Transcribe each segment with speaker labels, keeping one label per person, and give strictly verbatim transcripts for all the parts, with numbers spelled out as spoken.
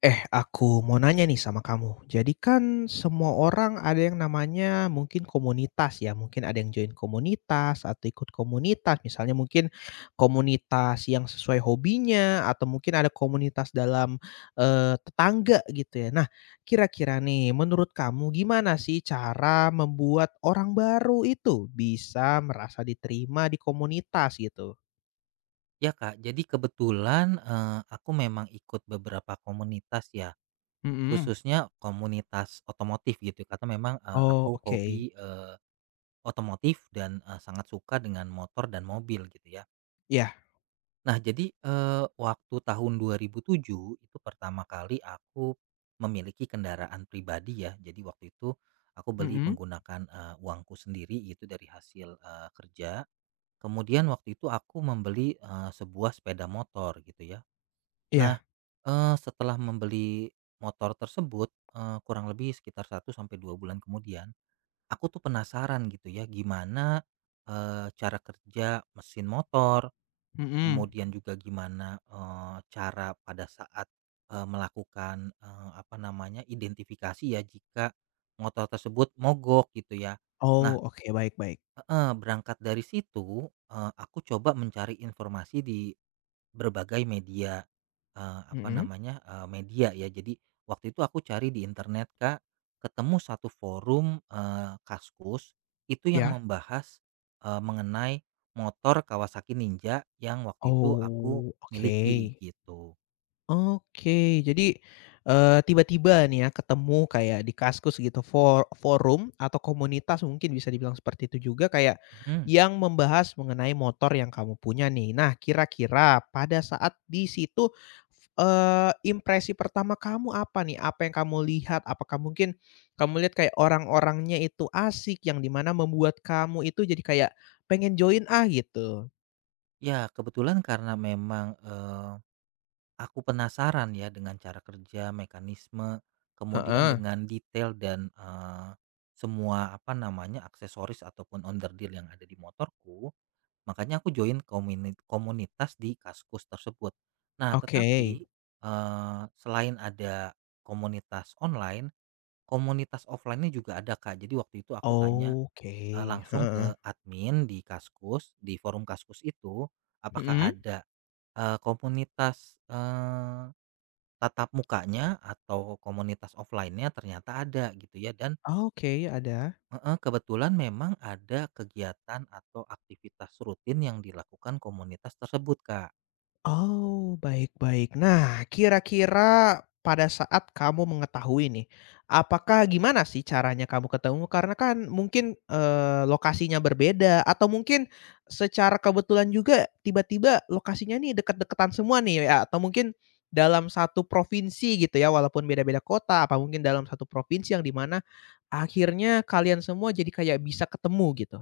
Speaker 1: Eh, aku mau nanya nih sama kamu. Jadi kan semua orang ada yang namanya mungkin komunitas ya, mungkin ada yang join komunitas atau ikut komunitas, misalnya mungkin komunitas yang sesuai hobinya atau mungkin ada komunitas dalam, eee, tetangga gitu ya. Nah, kira-kira nih menurut kamu gimana sih cara membuat orang baru itu bisa merasa diterima di komunitas gitu?
Speaker 2: Ya Kak, jadi kebetulan, eee, aku memang ikut beberapa komunitas ya,
Speaker 1: Mhm.
Speaker 2: khususnya komunitas otomotif gitu karena memang, eee,
Speaker 1: Oh,
Speaker 2: aku
Speaker 1: oke.
Speaker 2: hobi, eee, otomotif dan, eee, sangat suka dengan motor dan mobil gitu ya.
Speaker 1: Ya.
Speaker 2: Nah jadi, eee, waktu tahun dua ribu tujuh itu pertama kali aku memiliki kendaraan pribadi ya, jadi waktu itu aku beli
Speaker 1: Mhm.
Speaker 2: menggunakan, eee, uangku sendiri itu dari hasil, eee, kerja. Kemudian waktu itu aku membeli, eee, sebuah sepeda motor gitu ya. Nah,
Speaker 1: Iya.
Speaker 2: eee, setelah membeli motor tersebut, eee, kurang lebih sekitar satu sampai dua bulan kemudian, aku tuh penasaran gitu ya gimana, eee, cara kerja mesin motor,
Speaker 1: Mhm.
Speaker 2: kemudian juga gimana, eee, cara pada saat, eee, melakukan, eee, apa namanya, identifikasi ya jika motor tersebut mogok gitu ya. Nah,
Speaker 1: Oh, oke, baik baik.
Speaker 2: heeh, berangkat dari situ, eee, aku coba mencari informasi di Berbagai media, eee, apa
Speaker 1: Mhm,
Speaker 2: namanya, eee, media ya. Jadi waktu itu aku cari di internet, Kak, ketemu satu forum, eee, Kaskus itu yang
Speaker 1: iya?
Speaker 2: membahas, eee, mengenai motor Kawasaki Ninja yang waktu itu aku
Speaker 1: Oh, oke.
Speaker 2: miliki gitu.
Speaker 1: Oke, jadi, eee, tiba-tiba nih ya ketemu kayak di Kaskus gitu for forum atau komunitas mungkin bisa dibilang seperti itu juga kayak
Speaker 2: Mhm,
Speaker 1: yang membahas mengenai motor yang kamu punya nih. Nah kira-kira pada saat di situ, eee, impresi pertama kamu apa nih? Apa yang kamu lihat? Apakah mungkin kamu lihat kayak orang-orangnya itu asik yang dimana membuat kamu itu jadi kayak, "Pengen join ah," gitu?
Speaker 2: ya kebetulan karena memang, eh, aku penasaran ya dengan cara kerja, mekanisme, kemudian
Speaker 1: Heeh,
Speaker 2: dengan detail dan, eee, semua apa namanya, aksesoris ataupun underdeal yang ada di motorku, makanya aku join kominit komunitas di Kaskus tersebut. Nah
Speaker 1: oke.
Speaker 2: tetapi, eee, selain ada komunitas online, komunitas offline-nya juga ada Kak. Jadi waktu itu aku tanya,
Speaker 1: Oke,
Speaker 2: eee,
Speaker 1: heeh
Speaker 2: langsung
Speaker 1: heeh.
Speaker 2: ke admin di Kaskus, di forum Kaskus itu, apakah
Speaker 1: Mhm.
Speaker 2: ada, eee, komunitas, Tatap mukanya atau komunitas offline-nya ternyata ada gitu ya dan,
Speaker 1: Oke, ada.
Speaker 2: heeh, kebetulan memang ada kegiatan atau aktivitas rutin yang dilakukan komunitas tersebut, Kak.
Speaker 1: Oh, baik baik. Nah, kira-kira pada saat kamu mengetahui nih, apakah gimana sih caranya kamu ketemu? Karena kan mungkin, eee, lokasinya berbeda atau mungkin secara kebetulan juga tiba-tiba lokasinya nih deket-deketan semua nih ya atau mungkin dalam satu provinsi gitu ya walaupun beda-beda kota, apa mungkin dalam satu provinsi yang dimana akhirnya kalian semua jadi kayak bisa ketemu gitu?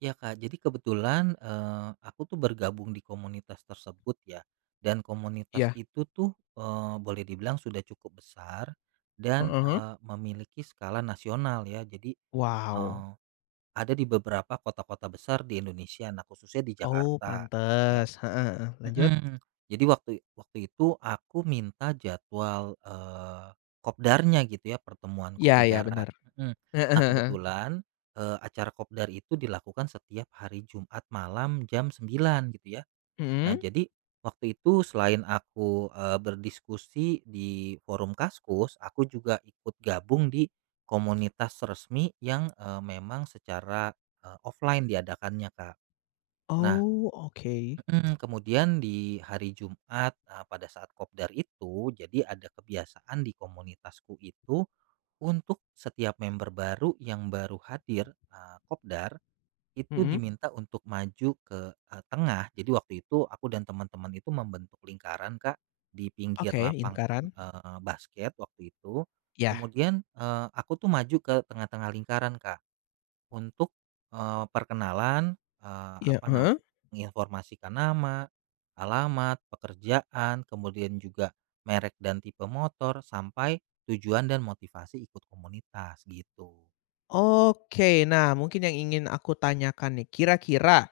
Speaker 2: Ya, Kak, jadi kebetulan, eee, aku tuh bergabung di komunitas tersebut ya dan komunitas
Speaker 1: Iya,
Speaker 2: itu tuh, eee, boleh dibilang sudah cukup besar dan,
Speaker 1: heeh heeh.
Speaker 2: eee, memiliki skala nasional ya. Jadi,
Speaker 1: Wow.
Speaker 2: eee, ada di beberapa kota-kota besar di Indonesia, nah khususnya di
Speaker 1: Oh,
Speaker 2: Jakarta gitu ya.
Speaker 1: pantes, heeh heeh, lanjut?
Speaker 2: Mhm. Jadi waktu waktu itu aku minta jadwal, eee, kopdarnya gitu ya, pertemuan
Speaker 1: Iya
Speaker 2: Kopi
Speaker 1: iya,
Speaker 2: Darat,
Speaker 1: bener,
Speaker 2: mhm.
Speaker 1: heeh
Speaker 2: Nah
Speaker 1: heeh,
Speaker 2: kebetulan, eee, acara kopdar itu dilakukan setiap hari Jumat malam jam sembilan gitu ya. Nah
Speaker 1: mhm.
Speaker 2: jadi waktu itu selain aku, eee, berdiskusi di forum Kaskus, aku juga ikut gabung di komunitas resmi yang, eee, memang secara, eee, offline diadakannya, Kak. Nah,
Speaker 1: Oh, oke,
Speaker 2: Mhm, kemudian di hari Jumat, eee, pada saat kopdar itu, jadi ada kebiasaan di komunitasku itu untuk setiap member baru yang baru hadir, eee, kopdar, itu
Speaker 1: mhm,
Speaker 2: diminta untuk maju ke, eee, tengah. Jadi waktu itu aku dan teman-teman itu membentuk lingkaran, Kak, di pinggir
Speaker 1: oke,
Speaker 2: lapangan,
Speaker 1: lingkaran,
Speaker 2: eee, basket waktu itu.
Speaker 1: iya
Speaker 2: Kemudian, eee, aku tuh maju ke tengah-tengah lingkaran, Kak. Untuk, eee, perkenalan, eee,
Speaker 1: iya,
Speaker 2: apa nam
Speaker 1: heeh.
Speaker 2: menginformasikan nama, alamat, pekerjaan, kemudian juga merek dan tipe motor, sampai tujuan dan motivasi ikut komunitas, gitu.
Speaker 1: Oke, nah mungkin yang ingin aku tanyakan nih, kira-kira,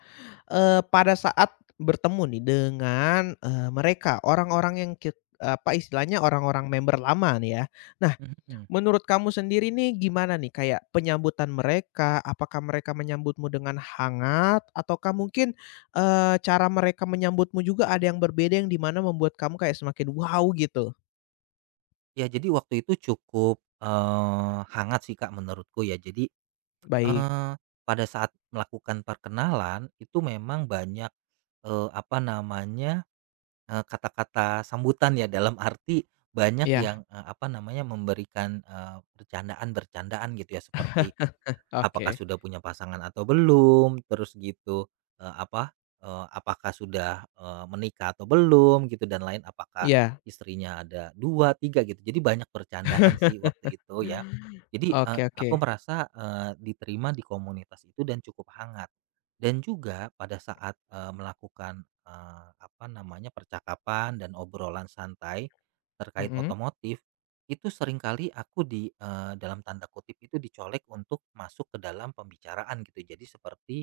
Speaker 1: eee, pada saat bertemu nih dengan, eee, mereka orang-orang yang kit apa istilahnya orang-orang member lama nih ya. Nah,
Speaker 2: Mhm.
Speaker 1: menurut kamu sendiri nih gimana nih kayak penyambutan mereka? Apakah mereka menyambutmu dengan hangat? Ataukah mungkin, eee, cara mereka menyambutmu juga ada yang berbeda yang dimana membuat kamu kayak semakin wow gitu?
Speaker 2: Ya, jadi waktu itu cukup, eee, hangat sih, Kak, menurutku ya. Jadi,
Speaker 1: Baik.
Speaker 2: eee, pada saat melakukan perkenalan, itu memang banyak, eee, apa namanya Eee, kata-kata sambutan ya dalam arti banyak
Speaker 1: Ya,
Speaker 2: yang, eee, apa namanya, memberikan, eee, bercandaan-bercandaan gitu ya seperti, apakah
Speaker 1: oke.
Speaker 2: sudah punya pasangan atau belum, terus gitu, eee, apa, eee, apakah sudah, eee, menikah atau belum gitu dan lain, apakah
Speaker 1: Ya,
Speaker 2: istrinya ada dua, tiga gitu. Jadi banyak bercandaan sih waktu itu ya. Jadi, eee,
Speaker 1: oke oke.
Speaker 2: aku merasa, eee, diterima di komunitas itu dan cukup hangat. Dan juga pada saat, eee, melakukan, eee, apa namanya, percakapan dan obrolan santai terkait
Speaker 1: Mhm.
Speaker 2: otomotif itu seringkali aku di, eee, dalam tanda kutip itu dicolek untuk masuk ke dalam pembicaraan gitu. Jadi seperti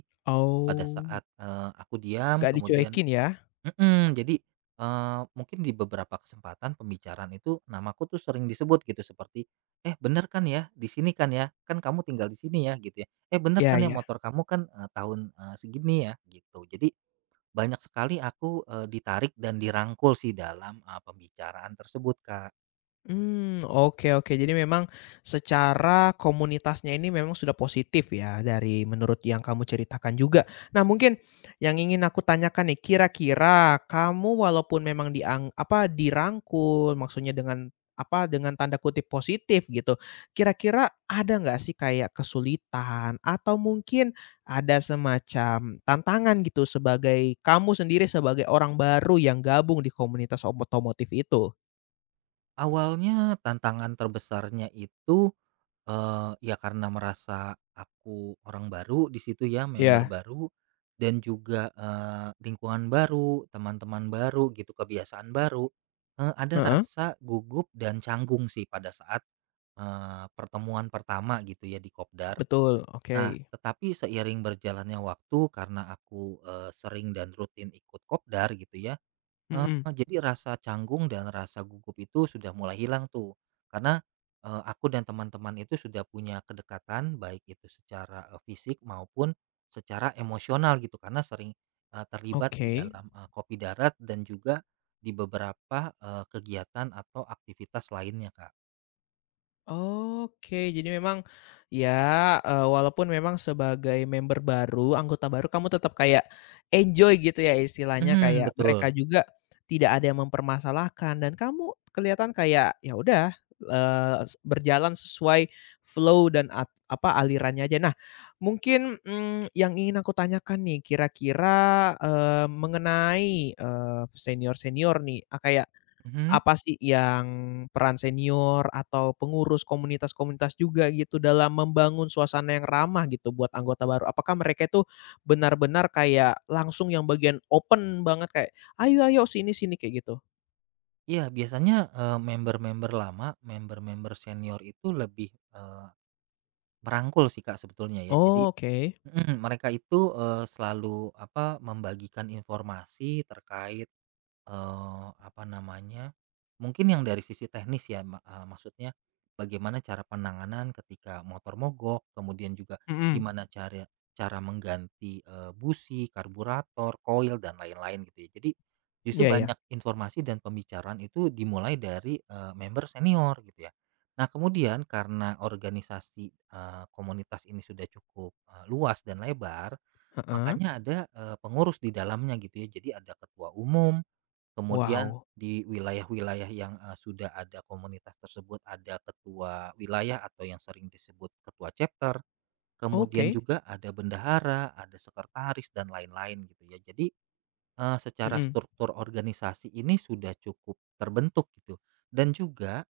Speaker 2: pada
Speaker 1: Oh,
Speaker 2: saat, eee, aku diam
Speaker 1: gak
Speaker 2: kemudian,
Speaker 1: dicuekin ya?
Speaker 2: mhm, jadi, eee, mungkin di beberapa kesempatan pembicaraan itu namaku tuh sering disebut gitu seperti, "Eh, bener kan ya di sini kan ya? Kan kamu tinggal di sini ya?" Gitu ya. "Eh, bener
Speaker 1: Ya
Speaker 2: kan ya
Speaker 1: ya.
Speaker 2: motor kamu kan, eee, tahun, eee, segini ya?" Gitu. Jadi banyak sekali aku, eee, ditarik dan dirangkul sih dalam, eee, pembicaraan tersebut, Kak.
Speaker 1: Hmm oke oke. Jadi memang secara komunitasnya ini memang sudah positif ya dari menurut yang kamu ceritakan juga. Nah mungkin yang ingin aku tanyakan nih, kira-kira kamu walaupun memang diang apa, dirangkul, maksudnya dengan apa, dengan tanda kutip "positif" gitu, kira-kira ada nggak sih kayak kesulitan atau mungkin ada semacam tantangan gitu sebagai kamu sendiri sebagai orang baru yang gabung di komunitas otomotif itu?
Speaker 2: Awalnya tantangan terbesarnya itu, eee, ya karena merasa aku orang baru di situ ya, member
Speaker 1: Ya.
Speaker 2: baru dan juga, eee, lingkungan baru, teman-teman baru gitu, kebiasaan baru, eee, ada
Speaker 1: Heeh.
Speaker 2: rasa gugup dan canggung sih pada saat, eee, pertemuan pertama gitu ya di kopdar.
Speaker 1: Betul,
Speaker 2: Nah,
Speaker 1: oke.
Speaker 2: tetapi seiring berjalannya waktu karena aku, eee, sering dan rutin ikut kopdar gitu ya. Eee,
Speaker 1: Mhm.
Speaker 2: jadi rasa canggung dan rasa gugup itu sudah mulai hilang tuh, karena, eee, aku dan teman-teman itu sudah punya kedekatan baik itu secara, eee, fisik maupun secara emosional gitu karena sering, eee, terlibat di
Speaker 1: Oke,
Speaker 2: dalam, eee, Kopi Darat dan juga di beberapa, eee, kegiatan atau aktivitas lainnya, Kak.
Speaker 1: oke. Jadi memang ya, eee, walaupun memang sebagai member baru, anggota baru, kamu tetap kayak enjoy gitu ya istilahnya,
Speaker 2: Mhm,
Speaker 1: kayak mereka
Speaker 2: betul.
Speaker 1: juga tidak ada yang mempermasalahkan dan kamu kelihatan kayak ya udah, eee, s berjalan sesuai flow dan at apa, alirannya aja. Nah, mungkin, mmm, yang ingin aku tanyakan nih, kira-kira, eee, mengenai, eee, senior-senior nih, eee, kayak
Speaker 2: Mhm.
Speaker 1: apa sih yang peran senior atau pengurus komunitas-komunitas juga gitu dalam membangun suasana yang ramah gitu buat anggota baru? Apakah mereka itu benar-benar kayak langsung yang bagian open banget kayak, "Ayo ayo, sini sini," kayak gitu?
Speaker 2: Iya biasanya, eee, member-member lama, member-member senior itu lebih, eee, merangkul sih, Kak, sebetulnya ya jadi,
Speaker 1: Oh, oke.
Speaker 2: Mhm, mereka itu, eee, selalu apa, membagikan informasi terkait, Eee, apa namanya, mungkin yang dari sisi teknis ya, ma eee, maksudnya bagaimana cara penanganan ketika motor mogok, kemudian juga
Speaker 1: Mhm.
Speaker 2: gimana cara cara mengganti, eee, busi, karburator, koil, dan lain-lain gitu ya. Jadi justru
Speaker 1: Iya iya.
Speaker 2: banyak informasi dan pembicaraan itu dimulai dari, eee, member senior gitu ya. Nah kemudian karena organisasi, eee, komunitas ini sudah cukup, eee, luas dan lebar,
Speaker 1: Heeh.
Speaker 2: makanya ada, eee, pengurus di dalamnya gitu ya. Jadi ada ketua umum. Kemudian
Speaker 1: Wow.
Speaker 2: di wilayah-wilayah yang, eee, sudah ada komunitas tersebut ada ketua wilayah atau yang sering disebut ketua chapter, kemudian
Speaker 1: Oke.
Speaker 2: juga ada bendahara, ada sekretaris dan lain-lain gitu ya. Jadi, eee, secara
Speaker 1: Mhm.
Speaker 2: struktur organisasi ini sudah cukup terbentuk gitu dan juga,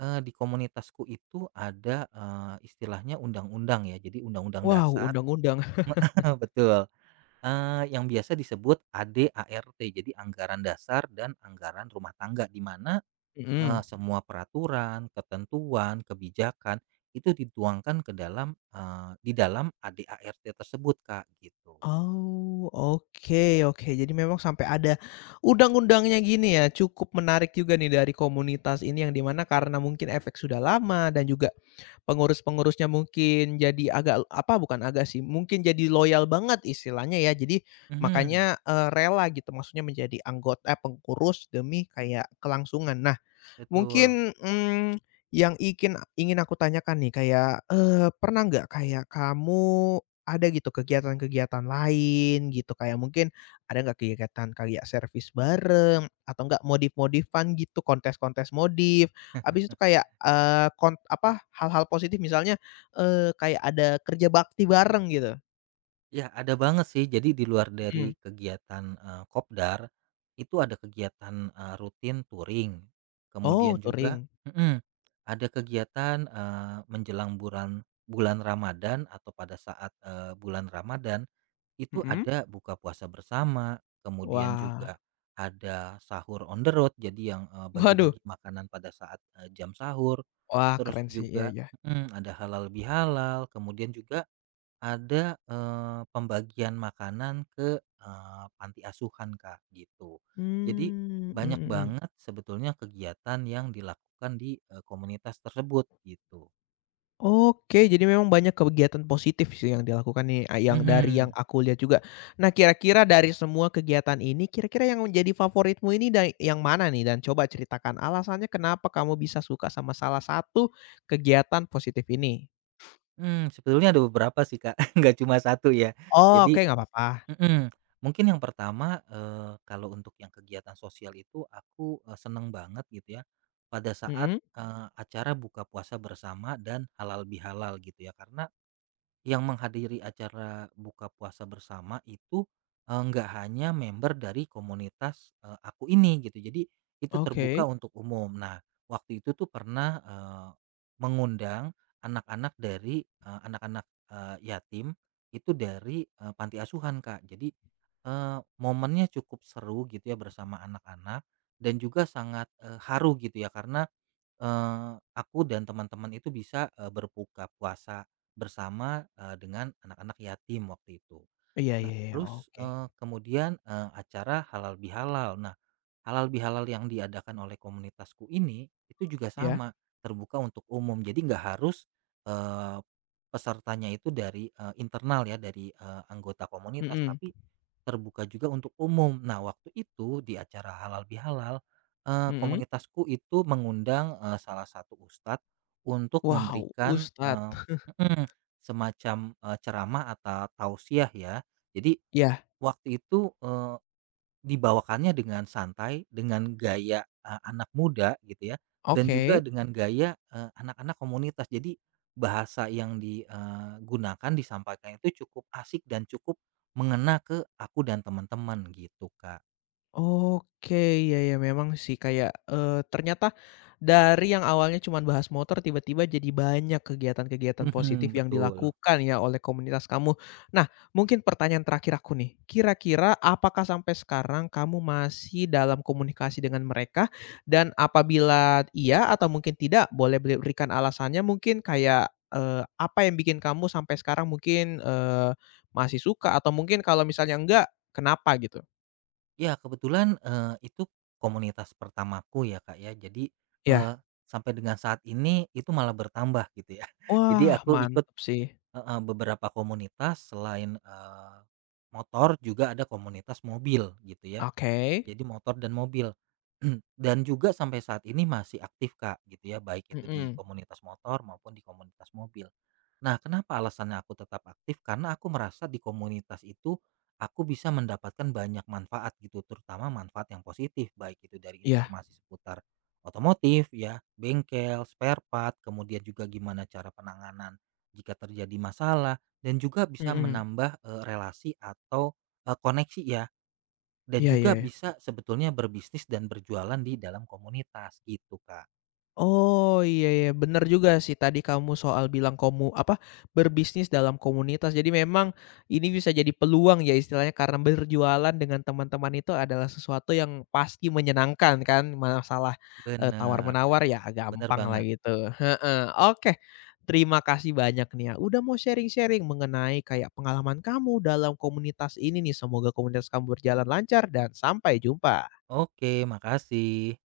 Speaker 2: eee, di komunitasku itu ada, eee, istilahnya undang-undang ya, jadi undang-undang
Speaker 1: Wow,
Speaker 2: dasar.
Speaker 1: undang-undang.
Speaker 2: Betul. Eee, yang biasa disebut A D-A R T, jadi anggaran dasar dan anggaran rumah tangga, di mana, eee,
Speaker 1: Mhm.
Speaker 2: semua peraturan, ketentuan, kebijakan itu dituangkan ke dalam, eee, di dalam A D-A R T tersebut, Kak, gitu.
Speaker 1: Oh, oke oke. Jadi memang sampai ada undang-undangnya gini ya. Cukup menarik juga nih dari komunitas ini yang dimana karena mungkin efek sudah lama dan juga pengurus-pengurusnya mungkin jadi agak apa bukan agak sih, mungkin jadi loyal banget istilahnya ya. Jadi
Speaker 2: Mhm,
Speaker 1: makanya, eee, rela gitu maksudnya menjadi anggota eh, pengurus demi kayak kelangsungan. Nah,
Speaker 2: betul.
Speaker 1: mungkin, mmm, yang ikin ingin aku tanyakan nih kayak, eee, pernah nggak kayak kamu ada gitu kegiatan-kegiatan lain gitu, kayak mungkin ada nggak kegiatan kayak servis bareng atau nggak modif-modifan gitu, kontes-kontes modif, habis itu kayak, eee, kon apa, hal-hal positif misalnya, eee, kayak ada kerja bakti bareng gitu?
Speaker 2: Ya, ada banget sih. Jadi di luar
Speaker 1: Mhm.
Speaker 2: dari kegiatan, eee, kopdar, itu ada kegiatan, eee, rutin touring,
Speaker 1: Oh,
Speaker 2: kemudian juga,
Speaker 1: touring.
Speaker 2: mhm, ada kegiatan, eee, menjelang bulan bulan Ramadan atau pada saat, eee, bulan Ramadan, itu
Speaker 1: Mhm.
Speaker 2: ada buka puasa bersama, kemudian
Speaker 1: Wah.
Speaker 2: juga ada sahur on the road, jadi yang, eee,
Speaker 1: Waduh.
Speaker 2: bagi-bagi makanan pada saat, eee, jam sahur,
Speaker 1: Wah,
Speaker 2: terus
Speaker 1: keren sih. Iya
Speaker 2: juga,
Speaker 1: iya.
Speaker 2: mhm, ada halal bihalal, kemudian juga ada, eee, pembagian makanan ke, eee, panti asuhan, Kak, gitu. Jadi
Speaker 1: Mmm,
Speaker 2: banyak
Speaker 1: mhm mhm.
Speaker 2: banget sebetulnya kegiatan yang dilakukan di, eee, komunitas tersebut gitu.
Speaker 1: Oke, jadi memang banyak kegiatan positif sih yang dilakukan nih, a yang dari yang
Speaker 2: Mhm.
Speaker 1: aku lihat juga. Nah, kira-kira dari semua kegiatan ini, kira-kira yang menjadi favoritmu ini day yang mana nih? Dan coba ceritakan alasannya kenapa kamu bisa suka sama salah satu kegiatan positif ini?
Speaker 2: Hmm sebetulnya ada beberapa sih, Kak, nggak cuma satu ya.
Speaker 1: Oh, oke,
Speaker 2: Jadi,
Speaker 1: nggak apa-apa.
Speaker 2: mhm, mungkin yang pertama, eee, kalau untuk yang kegiatan sosial itu aku, eee, seneng banget gitu ya pada saat,
Speaker 1: Mhm,
Speaker 2: eee, acara buka puasa bersama dan halal bihalal gitu ya, karena yang menghadiri acara buka puasa bersama itu, eee, nggak hanya member dari komunitas, eee, aku ini gitu, jadi itu terbuka
Speaker 1: oke.
Speaker 2: untuk umum. Nah, waktu itu tuh pernah, eee, mengundang anak-anak dari, eee, anak-anak, eee, yatim itu dari, eee, panti asuhan, Kak. Jadi, eee, momennya cukup seru gitu ya bersama anak-anak dan juga sangat, eee, haru gitu ya karena Eee, aku dan teman-teman itu bisa, eee, berbuka puasa bersama, eee, dengan anak-anak yatim waktu itu.
Speaker 1: Iya
Speaker 2: Nah,
Speaker 1: iya iya,
Speaker 2: terus,
Speaker 1: oke.
Speaker 2: eee, kemudian, eee, acara halal bihalal. Nah, halal bihalal yang diadakan oleh komunitasku ini, itu juga
Speaker 1: Ya.
Speaker 2: sama, terbuka untuk umum. Jadi nggak harus, eee, pesertanya itu dari, eee, internal ya, dari, eee, anggota komunitas,
Speaker 1: Mhm,
Speaker 2: tapi terbuka juga untuk umum. Nah, waktu itu di acara halal bihalal, eee,
Speaker 1: mhm.
Speaker 2: komunitasku itu mengundang, eee, salah satu ustad untuk
Speaker 1: Wow,
Speaker 2: memberikan,
Speaker 1: ustad.
Speaker 2: eee semacam, eee, ceramah atau tausiah ya. Jadi
Speaker 1: Ya,
Speaker 2: waktu itu, eee, dibawakannya dengan santai, dengan gaya, eee, anak muda gitu ya, dan juga
Speaker 1: oke.
Speaker 2: dengan gaya, eee, anak-anak komunitas. Jadi bahasa yang digunakan disampaikan itu cukup asik dan cukup mengena ke aku dan teman-teman gitu, Kak.
Speaker 1: Oke, ya ya memang sih kayak, eee, ternyata dari yang awalnya cuma bahas motor tiba-tiba jadi banyak kegiatan-kegiatan positif
Speaker 2: Mhm,
Speaker 1: yang
Speaker 2: betul.
Speaker 1: dilakukan ya oleh komunitas kamu. Nah, mungkin pertanyaan terakhir aku nih, kira-kira apakah sampai sekarang kamu masih dalam komunikasi dengan mereka? Dan apabila iya atau mungkin tidak, boleh berikan alasannya mungkin kayak, eee, apa yang bikin kamu sampai sekarang mungkin, eee, masih suka atau mungkin kalau misalnya enggak, kenapa gitu?
Speaker 2: Ya kebetulan, eee, itu komunitas pertamaku ya, Kak, ya. Jadi, eee,
Speaker 1: Ya.
Speaker 2: sampai dengan saat ini itu malah bertambah gitu ya. Jadi
Speaker 1: Wah,
Speaker 2: aku ikut,
Speaker 1: mantap sih.
Speaker 2: heeh, beberapa komunitas selain, eee, motor juga ada komunitas mobil gitu ya.
Speaker 1: Oke.
Speaker 2: Jadi motor dan mobil. Dan juga sampai saat ini masih aktif, Kak, gitu ya, baik itu di
Speaker 1: Mhm,
Speaker 2: komunitas motor maupun di komunitas mobil. Nah, kenapa alasannya aku tetap aktif? Karena aku merasa di komunitas itu aku bisa mendapatkan banyak manfaat gitu, terutama manfaat yang positif, baik itu dari
Speaker 1: iya.
Speaker 2: informasi seputar otomotif ya, bengkel, spare part, kemudian juga gimana cara penanganan jika terjadi masalah dan juga bisa
Speaker 1: Mhm.
Speaker 2: menambah, eee, relasi atau, eee, koneksi ya. Dan
Speaker 1: Iya
Speaker 2: juga
Speaker 1: iya.
Speaker 2: bisa sebetulnya berbisnis dan berjualan di dalam komunitas gitu, Kak.
Speaker 1: Oh, iya iya, bener juga sih tadi kamu soal bilang kamu apa, berbisnis dalam komunitas. Jadi memang ini bisa jadi peluang ya istilahnya karena berjualan dengan teman-teman itu adalah sesuatu yang pasti menyenangkan kan, masalah, eh,
Speaker 2: Bener. Bener,
Speaker 1: tawar-menawar ya
Speaker 2: bener
Speaker 1: gampang lah
Speaker 2: banget.
Speaker 1: gitu, heeh. Oke, terima kasih banyak nih ya udah mau sharing-sharing mengenai kayak pengalaman kamu dalam komunitas ini nih. Semoga komunitas kamu berjalan lancar dan sampai jumpa.
Speaker 2: Oke, makasih.